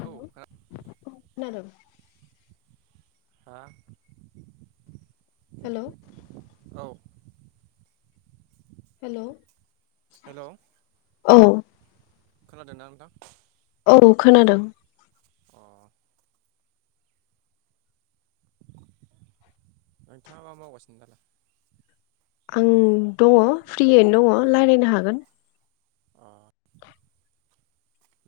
औ खोना हेल' खोनादों। हा? हेल' औ। हेल' हेल' औ। खोनादोंना नोंथां? औ खोनादों। अ नोंथाङा मा मावगासिनो दालाय? आं दङ फ्रियैनो दङ' रायलायनो हागोन। अ।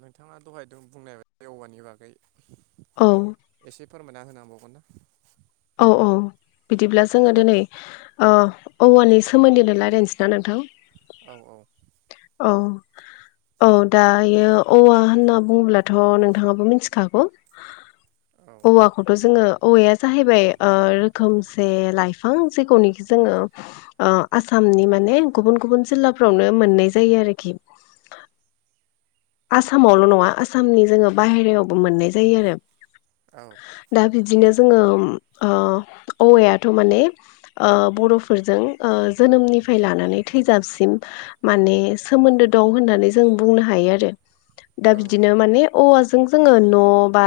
नोंथाङा दहाय बुंनाय औवानि बागै औ एसे फोरमायना होनो हाबावगोन ना औ औ बिदिब्ला जोङो दिनै ओ औवानि सोमोन्दैनो रायज्लायनोसै ना नोंथां औ औ औ औ दायो औवा होनना बुङोब्लाथ' नोंथाङाबो मिथिखागौ औ औवाखौथ' जोङो औवाया जाहैबाय ओ रोखोमसे लाइफां जेखौनोखि जोङो ओ आसाम नि माने गुबुन गुबुन जिल्लाफ्रावनो मोननाय जायो आरोखि आसामावल' नङा आसामनि जोङो बाहेरायावबो मोननाय जायो आरो औ दा बिदिनो। जोङो ओ औवाथ' माने बर'फोरजों ओ जोनोमनि। निफ्राय लानानै थैजाबसिम माने सोमोन्दो दं होननानै जों बुंनो हायो आरो। दा बिदिनो माने अवा। जों जोङो न' बा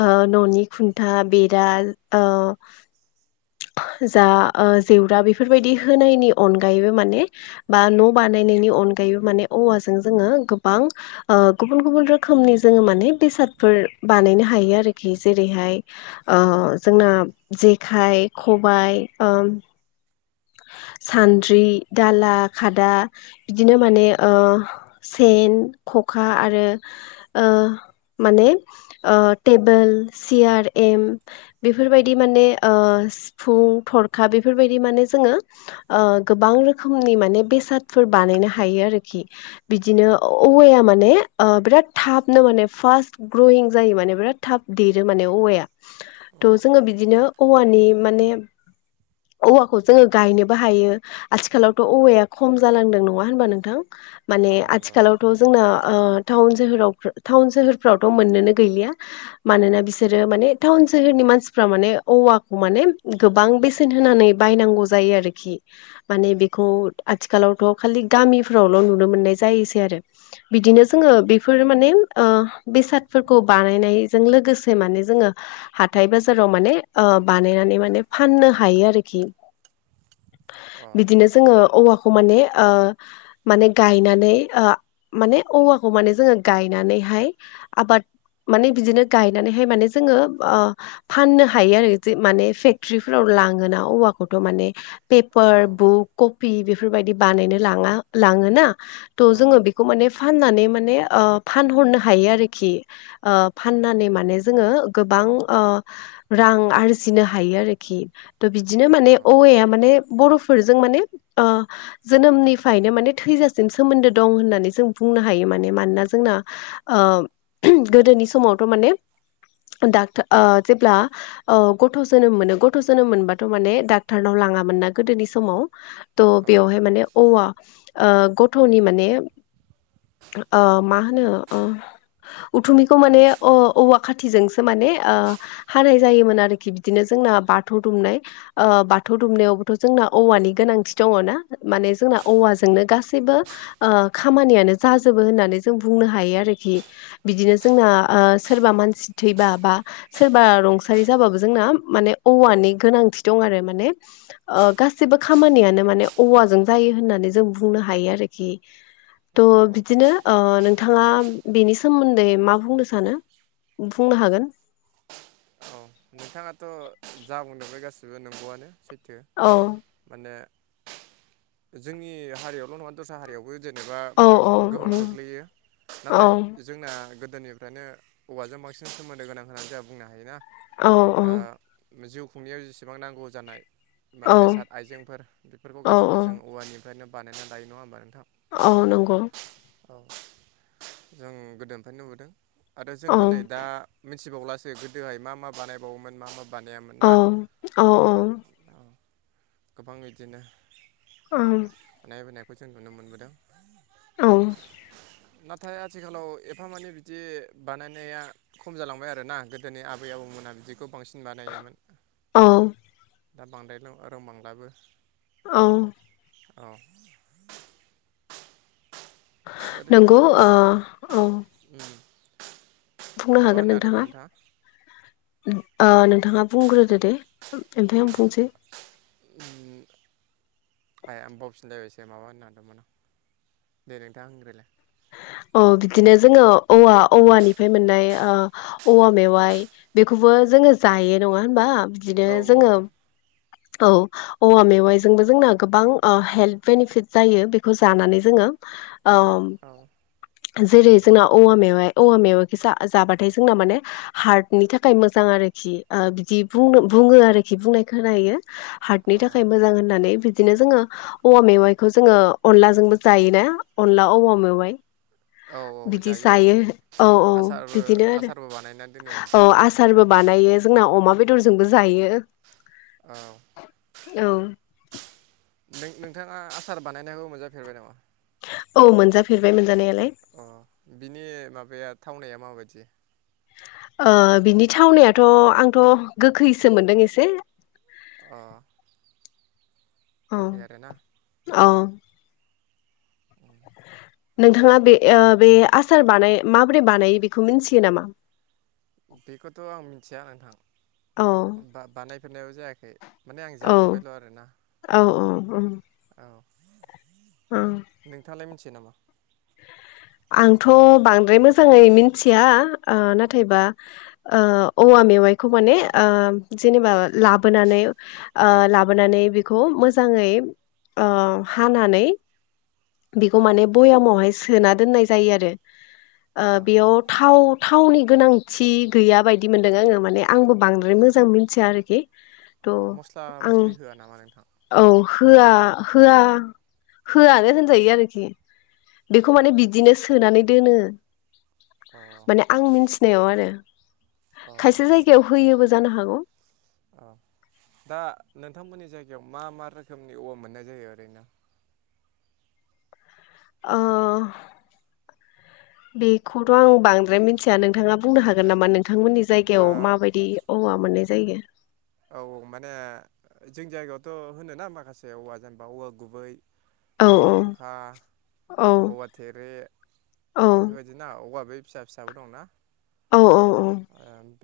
ओ न'नि खुन्था बेरा ओ। जा जेवरा बेफोरबायदि होनायनि अनगायैबो माने बा न' बा। नायनायनि अनगायैबो माने औवाजों जोङो गोबां। ओ गुबुन गुबुन रोखोमनि जोङो माने बेसादफोर बानायनो हायो आरोखि जेरैहाय। ओ जोंना जेखाइ खबाइ ओम। [inaudible] सानद्रि दाला खादा बिदिनो माने ओ सेन खखा आरो ओ माने ओ टेबोल सियार एम बेफोरबायदि माने ओ सिफुं, थरखा बेफोरबायदि माने जोङो ओ गोबां रोखोमनि माने बेसादफोर बानायनो हायो आरोख बिदिनो औवाया माने ओ बिराद थाबनो माने फास ग्रयिं जायो माने बिराद थाब देरो मा ने अवाया औ अ थ बिदिनो अवानि माने अवा खौ जोङो गायनोबो हायो आथिखालावथ' औवाया खम जालांदों नङा होनबा नोंथां? माने औ नंगौ आथिखालावथ' जोंना ओ थाउन सोहोरफोर थाउन सोहोरफ्राव मोननोनो गैलिया मानोना बिसोरो माने थाउन सोहोरनि मानसिफ्रा माने औवाखौ माने गोबां बेसेन होनानै। बायनांगौ जायो आरोखि माने बेखौ आथिखालावथ' खालि गामिफ्रावल' नुनो मोननाय जायोसै आरो बिदिनो औ जोङो बेफोर माने ओ बेसादफोरखौ बानायनायजों लोगोसे माने जोङो हाथाइ बाजाराव माने ओ बानायनानै माने फाननो हायो आरोखि अ औ बिदिनो जोङो औवाखौ माने ओ माने गायनानै ओ माने औवाखौ माने जोङो गायनानैहाय आबाद माने बिदिनो गायनानैहाय माने जोङो ओ फाननो हायो आरो जों माने फेक्टर्रिफोराव लाङोना औवा खौथ' माने पेपार बुक कपि बेफोरबायदि बानायनो लाङा लाङोना। थ औ जोङो बेखौ माने फाननानै मा ने ओ फानहरनो हायो आरोखि ओ फाननानै माने जोङो गोबां ओ रां आरजिनो हायो आरोखि थह बिदिनो अ माने औवाया माने बर'फोरजों माने ओ जोनोमनिफ्रायनो माने थैजासिम सोमोन्दो दं होननानै जों बुं बुंनो हायो मान मानोना जोंना ओ गोदोनि समावथ' माने डाकटा ओ जेब्ला ओ गथ' अ जोनोम मोनो गथ' जोनोम मोनबा थ' माने डक्टारनाव लाङामोन ना गोदोनि समाव थह बेयावहाय माने औवा। ओ गथ'नि माने अ मा होनो अ उथुमिखौ माने अ औवा खाथिजोंसो माने ओ हानाय जायोमोन आरोखि बिदिनो जों जोंना बाथौ दुमनाय ओ बाथौ दुमनायावबोथ' जोंना औवानि गोनांथि दङना माने जोंना औवाजोंनो गासै बो ओ खामानियानो जाजोबो होननानै जों बुंनो हायो आरोखि बिदिनो जोंना ओ ओ सोरबा मानसि थैबा बा सोरबा रुंसारि जाबाबो जोंना माने औवानि गोनांथि। दं आरो माने अ गासिबो खामानियानो माने औवाजों जायो होननानै जों बुंनो हायो आरोखि। थ' औ औ बिदिनो ओ नोंथाङा। बेनि सोमोन्दै मा बुंनो सानो बुंनो हागोन। औ नोंथाङाथ' जा बुंदों बे गासिबो नंगौआनो सैथो औ माने। जोंनि हारियावल' नङा दस्रा हारियावबो जे नेबा औ औ बांसिन औ गोहोम खोख्लैयो औ नाथाय जोंना गो दोनिफ्रायनो औवाजों बांसिन सोमोन्दो गोनां होननानै जोंहा बुंनो हायो ना। औ औ। जिउ खुंनायाव जिसिबां नांगौ जानाय बा औ बेसाद आइजेंफोर बिफोरखौ औ गासिबो जों औवानिफ्रायनो बानायनानै लायो नङा होमबा नोंथां। औ नंगौ। औ जों गोदोनिफ्रायनो नुबोदों आरो औ जोंथ' नै दा मिथिबावलासो गोदोहाय मा मा बानायबावोमोन मा मा बानायामोन औ ना औ औ। गोबां इदिनो ओम‌ खौ जों नुनो मोनबोदों [unintelligible] नाथाय आथिखालाव एफा मानि बिदि बानायनाया खम जालांबाय आरोना गोदोनि आबै आबौमोना बिदि खौ बांसिन बानायोमोन औ दा बांद्राय लों रोंबांब्लाबो औ। अ। नोंगौ ओ औ फुंनो माबा हागोन होननो हादोंमोन नोंथाङा [unintelligible] ओ नोंथाङा बुंग्रोदो दे ओमफाय आं बुंसै उम आइया आं बावफिनलायसो माबा होनो नादोंमोन आं दे नोंथां होनग्रोलाय [unintelligible] औ बिदिनो जोङो औवा औवानिफाय मोननाय ओ औवा मेवाइ बेखौबो जोङो जायो नङा होनबा बिदिनो औ जोङो औ औवा मेवाइजोंबो जोंना गोबां ओ हेल्थ बेनिफिट जायो बेखौ जानानै जोङो ओम औ जेरै ज जोंना औवा मेवाय औवा मेवाखो जा जाबाथाय जोंना माने हार्टनि थाखाय मोजां आरोखि ओ ओ बिदि बुंनो बुङो आरोखि बुंनाय खोनायो हार्टनि औ थाखाय मोजां होननानै बिदिनो जोङो औवा मेवाइखौ जोङो अनलाजोंबो जायोना अनला औवा मेवाइ औ औ बिदि जायो औ औ आसारबो बिदिनो आरो आसारबो बानायनानै दोनो औ ओमफ्राय आसारबो बा बानायो जोंनाव अमा बेदरजोंबो जायो औ औ नों नोंथाङा आसार बानायनायखौ मोनजाफेरबाय नामा? औ मोनजाफेरबाय मोनजानायालाय अ बिनि माबाया थावनाया माबायद दि ओ बिनि थावनायाथ' आंथ' गोखैसो मोनदों एसे अ अ गोखै आरोना अ [unintelligible] नोंथाङा बे ओ बे आसार बानाय माबोरै बानायो बेखौ मिनथियो नामा? बेखौथ' आं मिनथिया नोंथां औ बा बानायफेरनायबो जायाखै। माने आं औ जाफेरबायल' आरोना औ औ औ औ औ नोंथाङालाय मिनथियो नामा? आंथ' बांद्राय मोजाङै मिनथिया ओ नाथायबा ओ औवा मेवायखौ माने ओम जेनेबा लाबोनानै ओ लाबोनानै बिखौ मोजां आङै [unintelligible] ओ हानानै बिखौ औ माने भयामावहाय सोना दोननाय जायो आरो। ओ अ बियाव थाव थावनि गोनांथि गैया बायदि मोनदों आङो माने आंबो बांद्राय मोजां मिनथिया आरोखि त' अ मस्ला आं मस्लि होआ नामा नोंथां औ होआ [unintelligible] होया होयानो होनजायो आरोखि बिखौ माने बि दिनो सोनानै दोनो अ माने आं मिनथिनायाव आरो अ खायसे जायगायाव होयोबो जानो हागौ। अह दा नोंथांमोननि जायगायाव मा मा रोखोमनि औवा मोननाय जायो ओरैनो ओ बेखौथ' आं बांद्राय मिनथिया नों थाङा बुंनो माने हागोन नामा नोंथांमोननि ओ जायगायाव माबायदि औवा मोननाय जायो। औ औ माने जोंनि जायगायावथ' होनोना माखासे औवा जेनेबा औवा गुबै औ औवा बुरखा औ औवा थेरे औ बेफोरबायदि ना औवा बै फिसा फिसाबो दंना औ औ -औ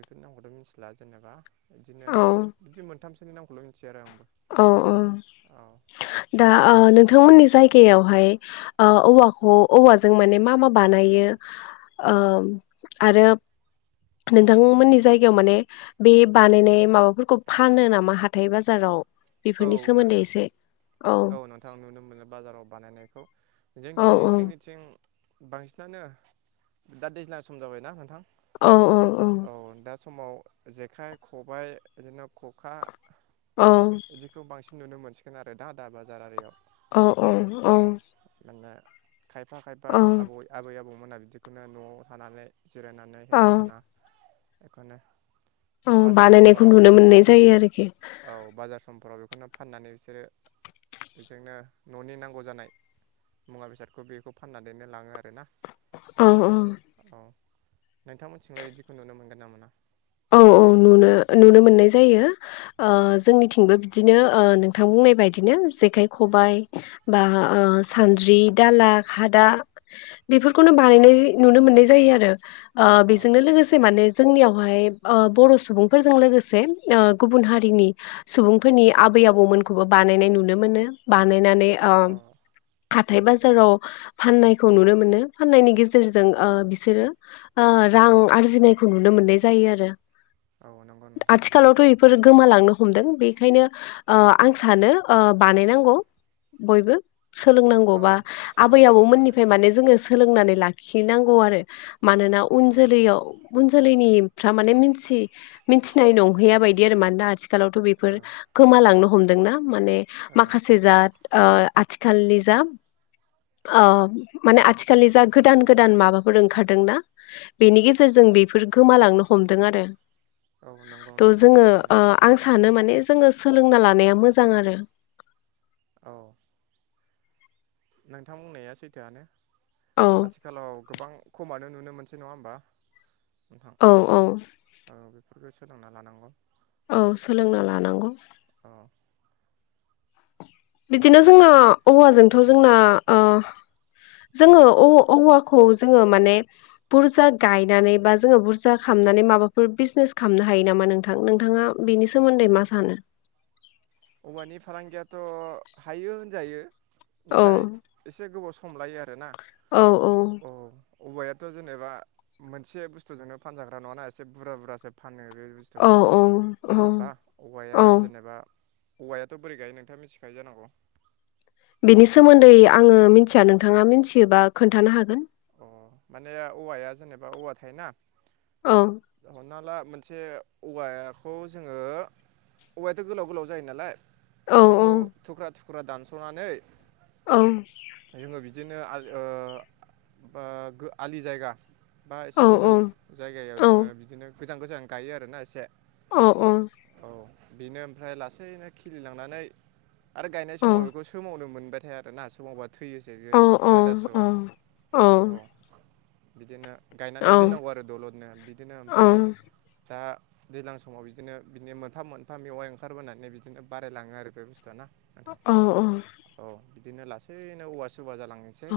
बेफोर नामखौथ' मिनथिला जेनेबा इदिनो औ इदि मोनथामसोनि नामखौल' मिथि औ औ दा ओ नों थांमोननि जायगायावहाय ओ औवाखौ औवाजों माने मा मा बानायो ओम आरो नोंथांमोननि जायगायाव माने बे बानायनाय माबाफोरखौ फानो नामा हाथाय बाजाराव औ बेफोरनि सोमोन्दै नोंथां एसे औ नोंथां नुनो मोनो बाजाराव बानायनायखौ औ जोंथि जोंनिथिं बांसिनानो दा दैज्लां सम जाबायना नोंथां औ औ दास खमाव जेखाइ खबाय इदिनो खखा औ इदिखौ बांसिन नुनो मोनसिगोन आरो दा-दा बाजार आरियाव औ औ अ औ माने खायफा खायफा आबौयै आबै आबौमोना बिदिखौनो न'आव थानानै जिरायनानै हेब्बाय थाना एखौनो औ बानायनायखौ नुनो मोननाय जायो आरोखि औ बाजार समफोराव बेखौनो फाननानै बिसोरो बेजोंनो न'नि नांगौ जानाय मुवा बेसादखौ बेखौ फाननानै नो लाङो आरोना ओं ओं औ नोंथांमोनथिंलाय इदिखौ नुनो मोनगोन ना मोना औ औ नुनो-नुनो मोननाय जायो ओ जोंनिथिंबो बिदिनो ओ नोंथां बुंनाय बायदिनो जेखाय खबाय बा ओ सान्द्रि दाला खादा बेफोरखौ [unintelligible] बानायनाय नुनो मोननाय जायो आरो ओ औ बेजोंनो लोगोसे माने जोंनियावहाय ओ बर' सुबुंफोरजों लोगोसे ओ गुबुन हारिनि सुबुंफोरनि आबै आबौमोनखौबो बा बानायनाय नुनो मोनो बानायनानै ओ औ हा थाय बाजाराव फाननायखौ नुनो मोनो फाननायनि गेजेरजों ओ बिसोरो ओ रा आं आरजिनायखौ नुनो मोननाय जायो आरो औ नंगौ नोंथां फोर गोमालांनो हमदों बेखायनो ओ आं सानो ओ बानायनांगौ बयबो सोलोंनांगौ औ बा आबै सोलोंनांगौ आरोना आबौमोननिफाय माने जोङो सोलोंनानै लाखिनांगौ आरो मानोना औ उन जोलैयाव उन जोलैनिफ्रा माने मिन थि मिनथिनाय नंहैया बायदि आरो मानोना आथिखालावथ' औ बेफोर गोमालांनो हमदोंना माने औ माखासे जाद ओ आथिखालनि जा ओ माने आथिखालनि जा गोदान गोदान माबाफोर ओंखारदोंना बेनि गेजेरजों उम बेफोर गोमालांनो हमदों आरो औ नंगौ त' नोंथां जोङो थारैनो ओ नंगौ आं सानो मानेज जोङो सोलोंना लानाया मोजां आरो औ नोंथां बुंनाया सैथोआनो औ आथिखालाव गोबां खमानो नुनो मोनसै नङा होमबा नोंथां औ औ औ बेफोरखौ सोलोंना लानांगौ औ सोलोंना लानांगौ अ बिदिनो जोंना औवाजोंथ' जोंना ओ जोङो औ-औवाखौ जोङो माने बुरजा गायनानै बा जोङो बुरजा खा नानै माबाफोर बिजनेस खामनो हायो नामा नोंथां नोंथाङा बेनि सोमोन्दै मा सानो? [inaudible] औवानि फालांगियाथ' हायो होनजायो औ नाथाय एसे गोबाव स' खमलायो आरो ना औ औ औवायाथ' जेनेबा मोनसे बुस्थुजोंनो फानजाग्रा नङाना एसे बुरा बुरजासो फानो बे औ बुस्थुखौ औ औ नङा होमबा औवाया औ जेनेबा औवायाथ बोरै गायो नोंथाङा मिथिखायो जानांगौ। बेनि सोमोन्दै आङो मिथिया नोंथाङा मिथियोबा खोन्थानो हागोन। अ माने औवाया जेनेबा औवा थायोना औ हमना ला मोनसे औवाखौ जोङो औवायाथ गोलाव गोलाव जायो नालाय औ बेखौ थुख्रा थुख्रा दानस'नानै औ जोङो बिदिनो आलि ओ ओ आलि जायगा बा एसे औ गोजौ औ जायगायाव औ जोङो बिदिनो अ औ औ बेनो ओमफ्राय लासैनो खिलिलांनानै आरो गायनाय अ समाव बेखौ सोमावनो मोन बाय थाया आरो ना समावबा थैयोसै बियो अ रोदासुआ। अ औ बिदिनो गायनानै अ दोननांगौ आरो दलदनो बिदिनो ओमफ्राय दा दैज्लां समाव बिदिनो बिदिनो मोनफा मोनफा मेवाइ ओंखारबोनानै बिदिनो बारायलाङो आरो बे बुस्थुआ ना। नोंथां औ औ औ बिदिनो लासैनो औवा सुबा जालांनोसै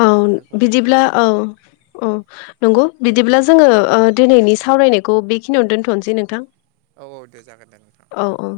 औ बिदिब्ला औ औ नंगौ बिदिब्ला जोङो ओ दिनैनि सावरायनायखौ बेखिनियावनो दोनथनोसै नोंथां। औ औ दे जागोन दे नोंथा औ औ